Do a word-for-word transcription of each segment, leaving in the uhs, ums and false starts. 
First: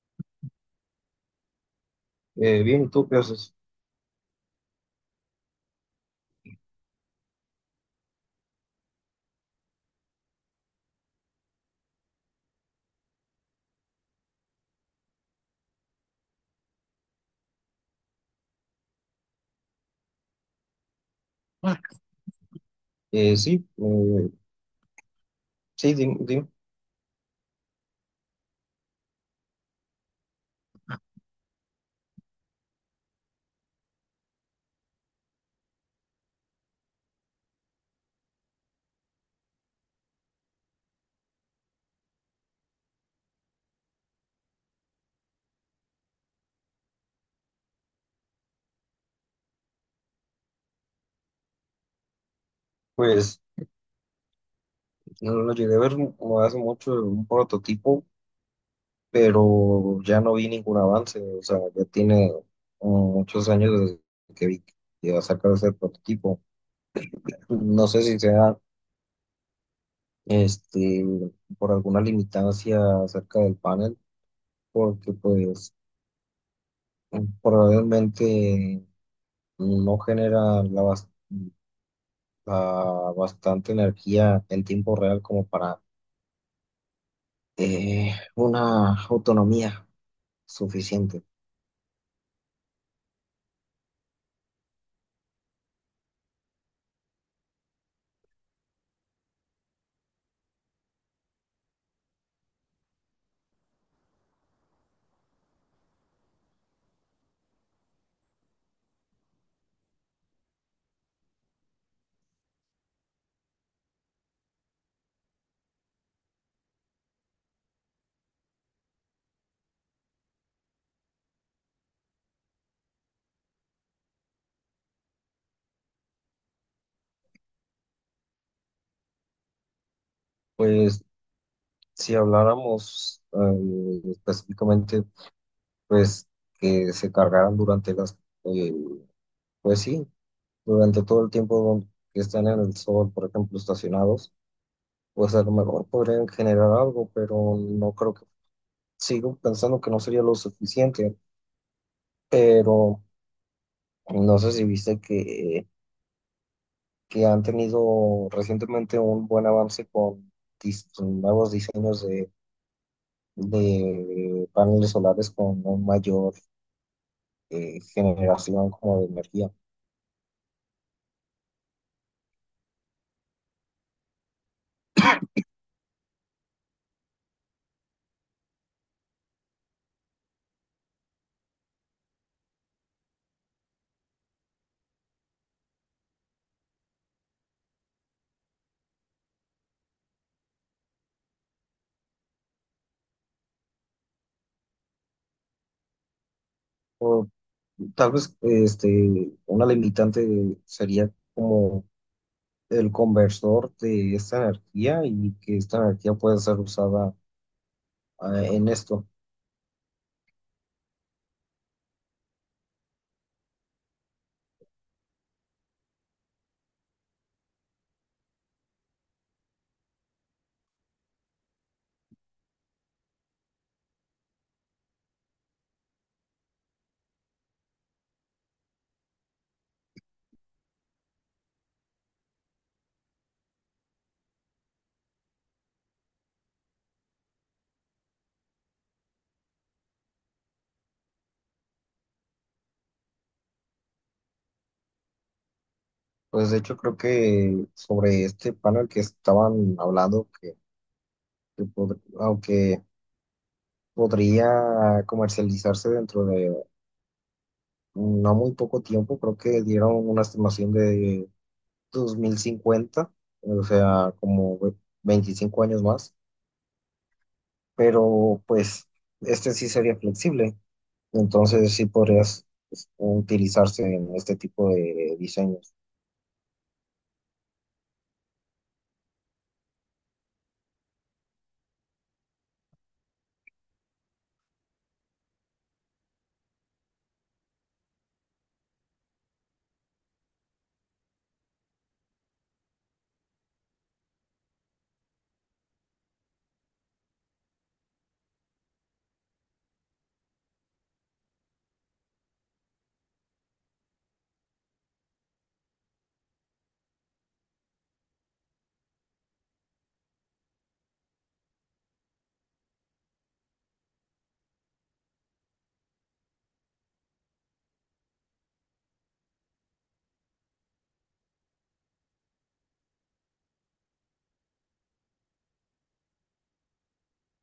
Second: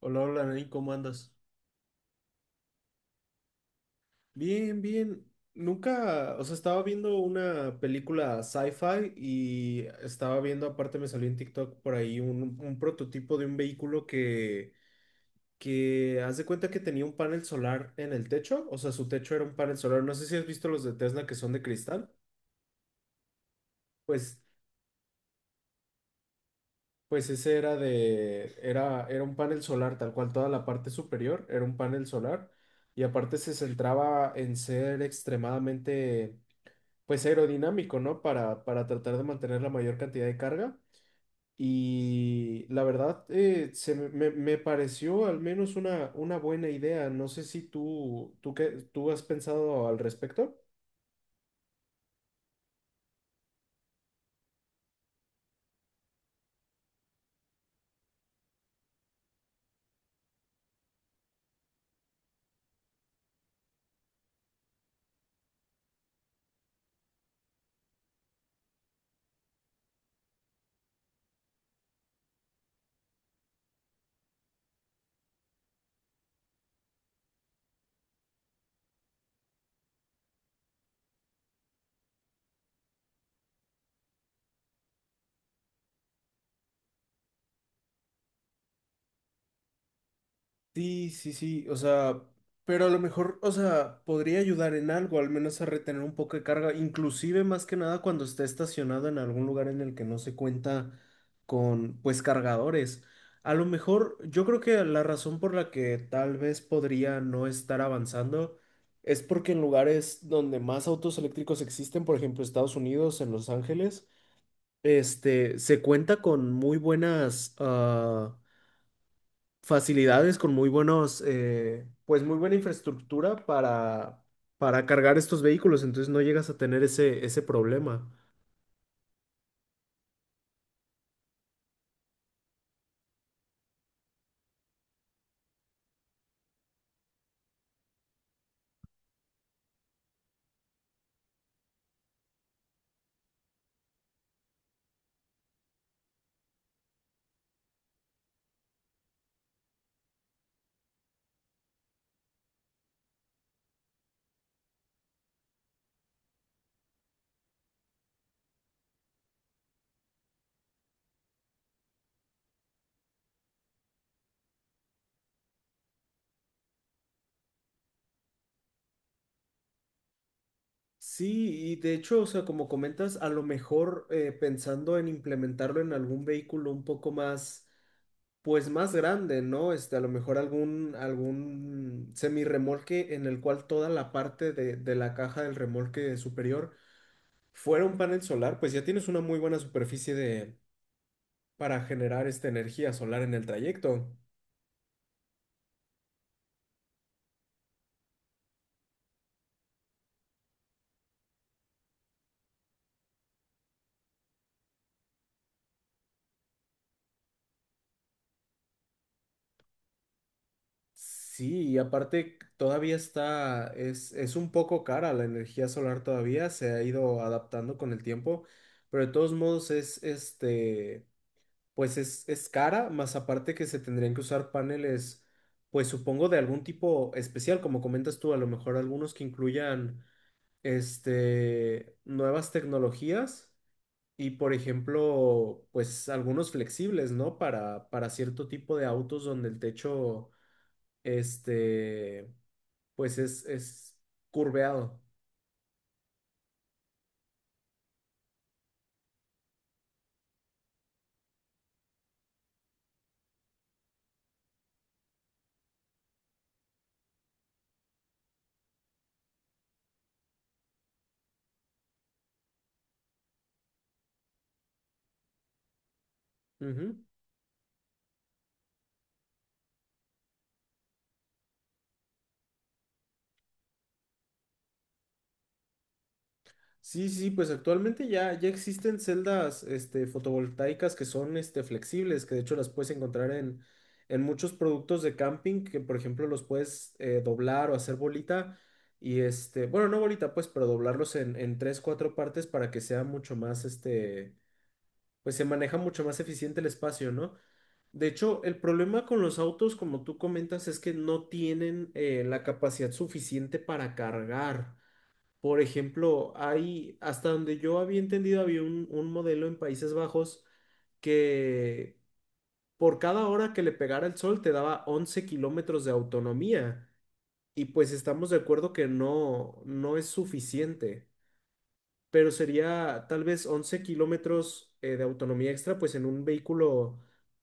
Hola, hola, Nain, ¿cómo andas? Eh, bien, ¿y tú qué haces? Bien, bien. Nunca, o sea, estaba viendo una película sci-fi y estaba viendo, aparte me salió en TikTok por ahí un, un prototipo de un vehículo que, que haz de cuenta que tenía un panel solar en el techo, o sea, su techo era un panel solar. No sé si has visto los de Tesla que son de cristal. Eh, sí, eh, Pues, sí, dim- Dime. pues ese era de, era, era un panel solar, tal cual, toda la parte superior era un panel solar y aparte se centraba en ser extremadamente pues aerodinámico, ¿no? Para, para tratar de mantener la mayor cantidad de carga. Y la verdad, eh, se me, me- me pareció al menos una, una buena idea. No sé si tú, tú, qué- tú has pensado al respecto. Pues no lo llegué a ver como hace mucho un prototipo, pero ya no vi ningún avance. O sea, ya tiene mm, muchos años desde que vi que iba a sacar ese prototipo. No sé si sea este por alguna limitancia acerca del panel, porque pues probablemente no genera la, bas- la bastante energía en tiempo real como para eh, una autonomía Sí, suficiente. sí, sí, o sea, pero a lo mejor, o sea, podría ayudar en algo, al menos a retener un poco de carga, inclusive más que nada cuando esté estacionado en algún lugar en el que no se cuenta con, pues, cargadores. A lo mejor, yo creo que la razón por la que tal vez podría no estar avanzando es porque en lugares donde más autos eléctricos existen, por ejemplo, Estados Unidos, en Los Ángeles, este, se cuenta con muy buenas, ah, facilidades, con muy buenos, eh, pues muy buena infraestructura para, para cargar estos vehículos, entonces no llegas a tener ese, ese problema. Pues si habláramos eh, específicamente, pues que se cargaran durante las, eh, pues sí, durante todo el tiempo que están en el sol, por ejemplo, estacionados, pues a lo mejor podrían generar algo, pero no creo que, sigo pensando que no sería lo suficiente, pero no sé si viste que, que han tenido recientemente un buen avance con dis- nuevos diseños de paneles solares con una mayor eh, generación como de energía. Sí, y de hecho, o sea, como comentas, a lo mejor eh, pensando en implementarlo en algún vehículo un poco más, pues más grande, ¿no? Este, a lo mejor algún, algún semirremolque en el cual toda la parte de, de la caja del remolque superior fuera un panel solar, pues ya tienes una muy buena superficie de para generar esta energía solar en el trayecto. O tal vez este, una limitante sería como el conversor de esta energía y que esta energía puede ser usada eh, en esto. Sí, y aparte todavía está, es, es un poco cara la energía solar todavía, se ha ido adaptando con el tiempo, pero de todos modos es, este, pues es, es cara, más aparte que se tendrían que usar paneles, pues supongo de algún tipo especial, como comentas tú, a lo mejor algunos que incluyan, este, nuevas tecnologías. Y por ejemplo, pues algunos flexibles, ¿no? Para, para cierto tipo de autos donde el techo, este, pues es, es curveado. Pues de hecho creo que sobre este panel que estaban hablando, que, que pod- aunque podría comercializarse dentro de no muy poco tiempo, creo que dieron una estimación de dos mil cincuenta, o sea, como ve- veinticinco años más, Ujú. pero pues este sí sería flexible, entonces sí podrías, pues, utilizarse en este tipo de diseños. Sí, sí, pues actualmente ya, ya existen celdas, este, fotovoltaicas que son, este, flexibles, que de hecho las puedes encontrar en, en muchos productos de camping, que por ejemplo los puedes eh, doblar o hacer bolita. Y este, bueno, no bolita, pues, pero doblarlos en, en tres, cuatro partes para que sea mucho más, este, pues se maneja mucho más eficiente el espacio, ¿no? De hecho, el problema con los autos, como tú comentas, es que no tienen eh, la capacidad suficiente para cargar. Por ejemplo, hay, hasta donde yo había entendido, había un, un modelo en Países Bajos que por cada hora que le pegara el sol te daba once kilómetros de autonomía. Y pues estamos de acuerdo que no, no es suficiente, pero sería tal vez once kilómetros eh, de autonomía extra, pues en un vehículo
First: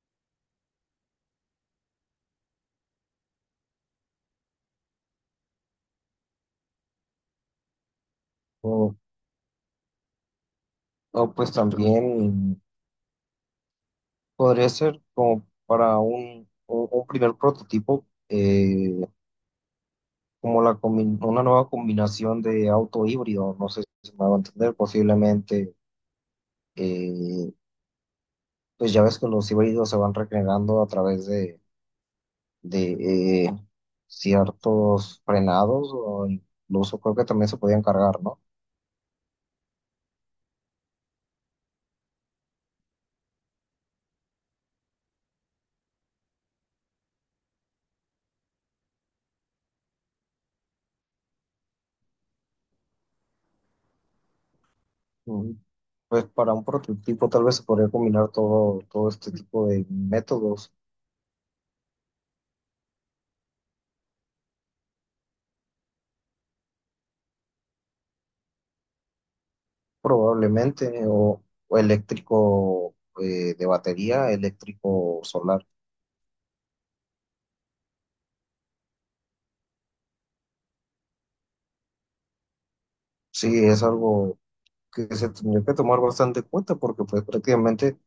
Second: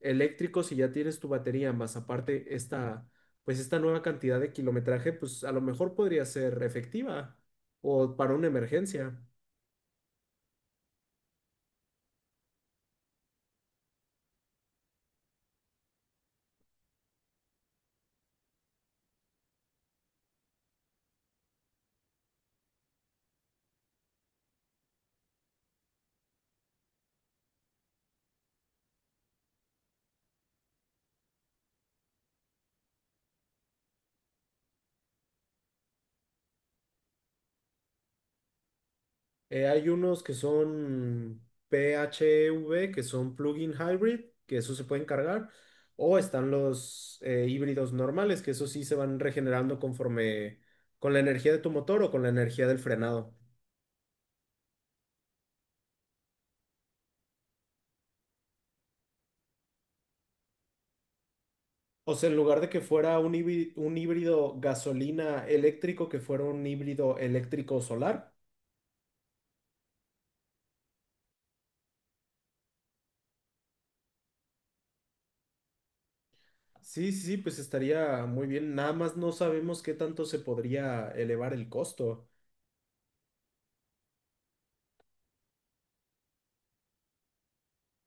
eléctrico, si ya tienes tu batería, más aparte esta, pues esta nueva cantidad de kilometraje, pues a lo mejor podría ser efectiva o para una O, emergencia. o, pues también podría ser como para un, un- un primer prototipo, eh, como la combi- una nueva combinación de auto híbrido, no sé si me va a entender, posiblemente, eh, pues ya ves que los híbridos se van regenerando a través de de eh, ciertos frenados o incluso creo que también se podían cargar, ¿no? Eh, hay unos que son P H E V, que son plug-in hybrid, que eso se pueden cargar, o están los eh, híbridos normales, que eso sí se van regenerando conforme con la energía de tu motor o con la energía del frenado. Mm, Pues para un prototipo tal vez se podría combinar todo, todo este tipo de métodos, O sea, en lugar de que fuera un híbrido, un híbrido gasolina eléctrico, que fuera un híbrido eléctrico solar. probablemente, o, o eléctrico, eh, de batería, eléctrico solar. Sí, sí, sí, pues estaría muy bien. Nada más no sabemos qué tanto se podría elevar el costo. Sí, es algo que se tendría que tomar bastante en cuenta porque pues prácticamente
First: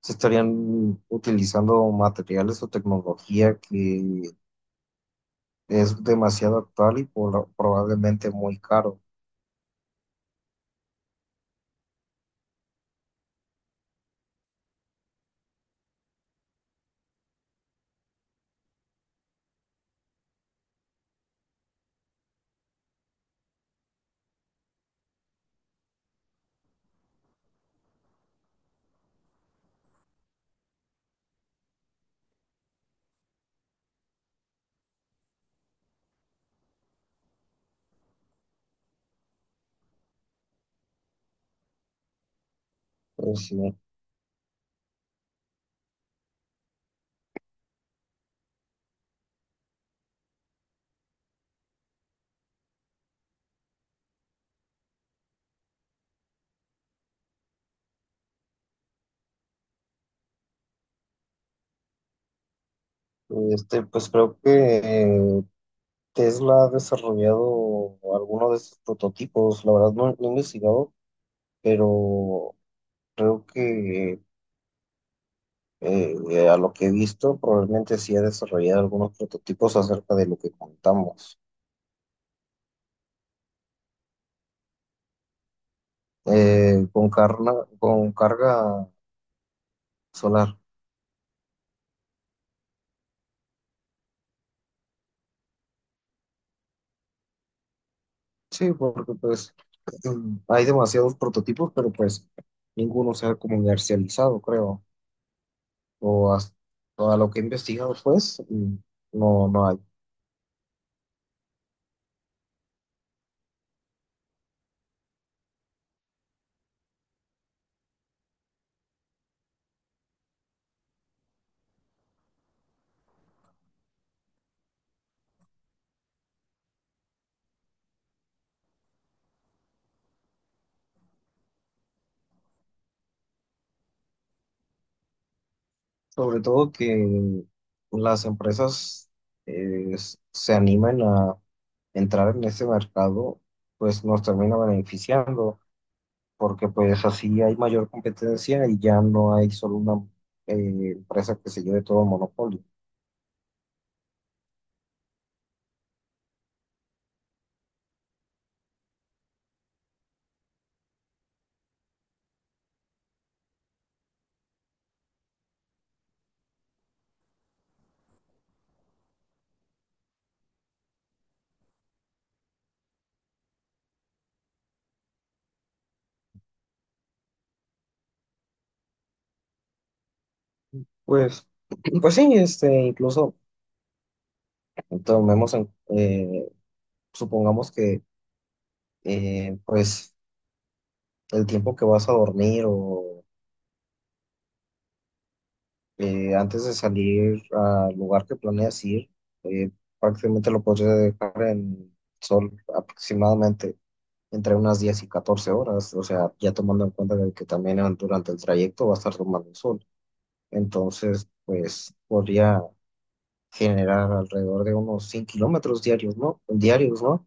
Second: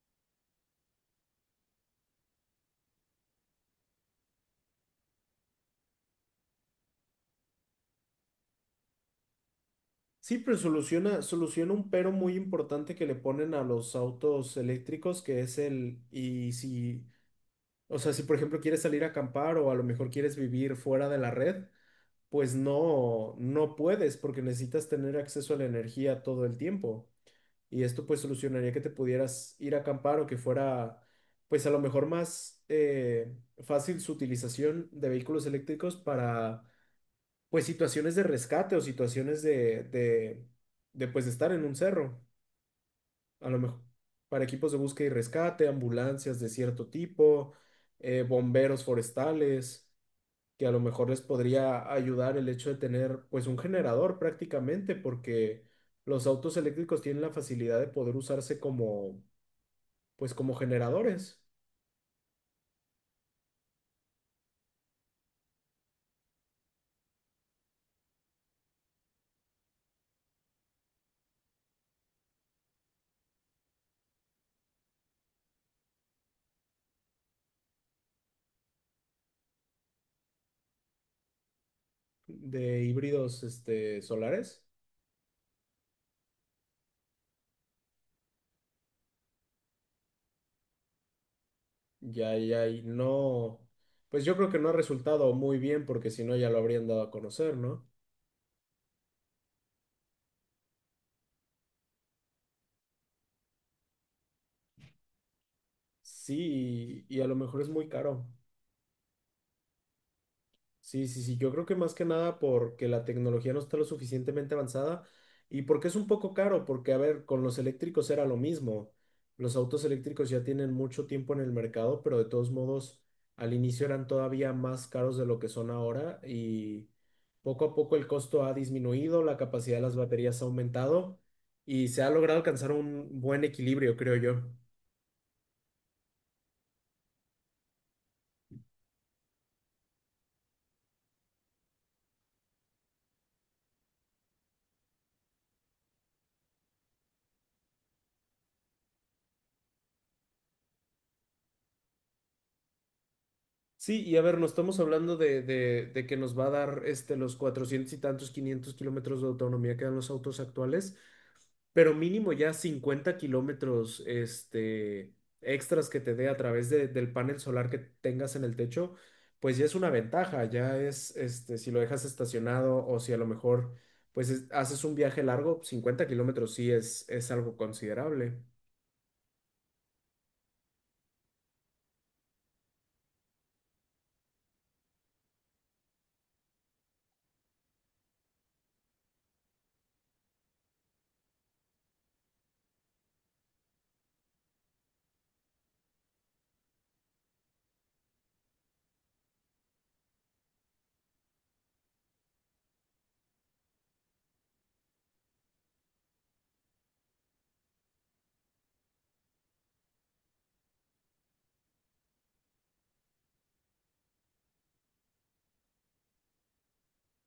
se estarían utilizando materiales o tecnología que es demasiado actual y por- probablemente muy caro. Sí, pero soluciona, soluciona un pero muy importante que le ponen a los autos eléctricos, que es el, y si, o sea, si por ejemplo quieres salir a acampar o a lo mejor quieres vivir fuera de la red, pues no, no puedes porque necesitas tener acceso a la energía todo el tiempo. Y esto pues solucionaría que te pudieras ir a acampar o que fuera pues a lo mejor más eh, fácil su utilización de vehículos eléctricos para pues situaciones de rescate o situaciones de, de, de pues de estar en un cerro, Pues a lo sí. mejor para equipos de búsqueda y rescate, ambulancias de cierto tipo, eh, bomberos forestales que a lo mejor les podría ayudar el hecho de tener pues un generador prácticamente porque los autos eléctricos tienen la facilidad de poder usarse como pues como generadores Este, pues creo que eh, Tesla ha desarrollado algunos de estos prototipos. La verdad no, no he investigado, pero creo que eh, a lo que he visto probablemente sí ha desarrollado algunos prototipos acerca de lo que contamos. de híbridos este, solares. Eh, con carga, con carga solar. Ya, ya, y no, pues yo creo que no ha resultado muy bien porque si no ya lo habrían dado a conocer, ¿no? Sí, porque pues em, hay demasiados prototipos, pero pues ninguno se ha comercializado, creo. O hasta Sí, y, a y a lo lo que he mejor es muy investigado, caro. pues, mm, no, no hay. Sí, sí, sí, yo creo que más que nada porque la tecnología no está lo suficientemente avanzada y porque es un poco caro, porque a ver, con los eléctricos era lo mismo. Los autos eléctricos ya tienen mucho tiempo en el mercado, pero de todos modos al inicio eran todavía más caros de lo que son ahora y poco a poco el costo ha disminuido, la capacidad de las baterías ha aumentado y se ha logrado alcanzar un buen equilibrio, creo yo. Sobre todo que las empresas eh, se animen a entrar en ese mercado, pues nos termina beneficiando, porque pues así hay mayor competencia y ya no hay solo una eh, empresa que se lleve todo el monopolio. Sí, y a ver, no estamos hablando de, de- de que nos va a dar este, los cuatrocientos y tantos, quinientos kilómetros de autonomía que dan los autos actuales, pero mínimo ya cincuenta kilómetros este, extras que te dé a través de- del panel solar que tengas en el techo, pues ya es una ventaja, ya es, este, si lo dejas estacionado o si a lo mejor pues es- haces un viaje largo, cincuenta kilómetros sí es, es algo considerable. Pues, pues sí, este, incluso. Tomemos en- eh, Supongamos que, eh, pues, el tiempo que vas a dormir o, eh, antes de salir al lugar que planeas ir, eh, prácticamente lo podrías dejar en sol aproximadamente entre unas diez y catorce horas, o sea, ya tomando en cuenta de que también en- durante el trayecto va a estar tomando el sol. Entonces, pues podría generar alrededor de unos cien kilómetros diarios, ¿no? Diarios, ¿no?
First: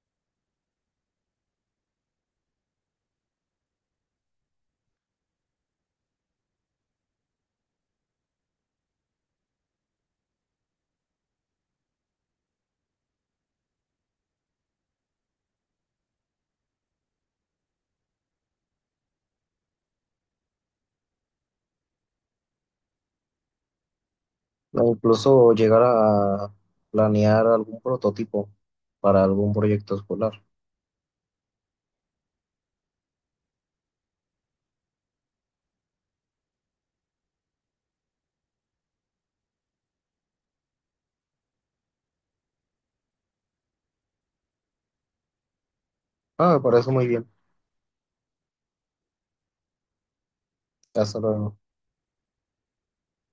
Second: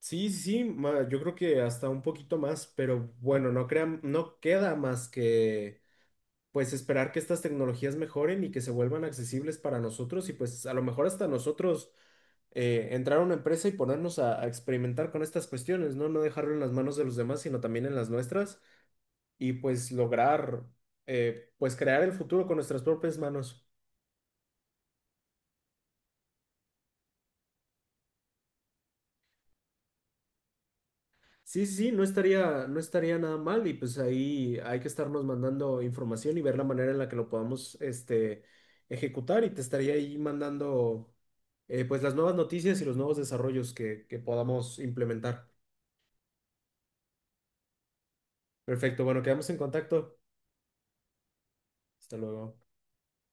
Sí, sí, sí, ma- yo creo que hasta un poquito más, pero bueno, no crean, no queda más que pues esperar que estas tecnologías mejoren y que se vuelvan accesibles para nosotros y pues a lo mejor hasta nosotros eh, entrar a una empresa y ponernos a, a experimentar con estas cuestiones, ¿no? No dejarlo en las manos de los demás, sino también en las nuestras y pues lograr eh, pues crear el futuro con nuestras propias manos. O incluso llegar a planear algún prototipo para algún proyecto escolar. Sí, sí, sí, no estaría, no estaría nada mal y pues ahí hay que estarnos mandando información y ver la manera en la que lo podamos este, ejecutar y te estaría ahí mandando eh, pues las nuevas noticias y los nuevos desarrollos que, que podamos implementar. Ah, me parece muy bien. Perfecto, bueno, quedamos en contacto. Hasta luego. Hasta luego.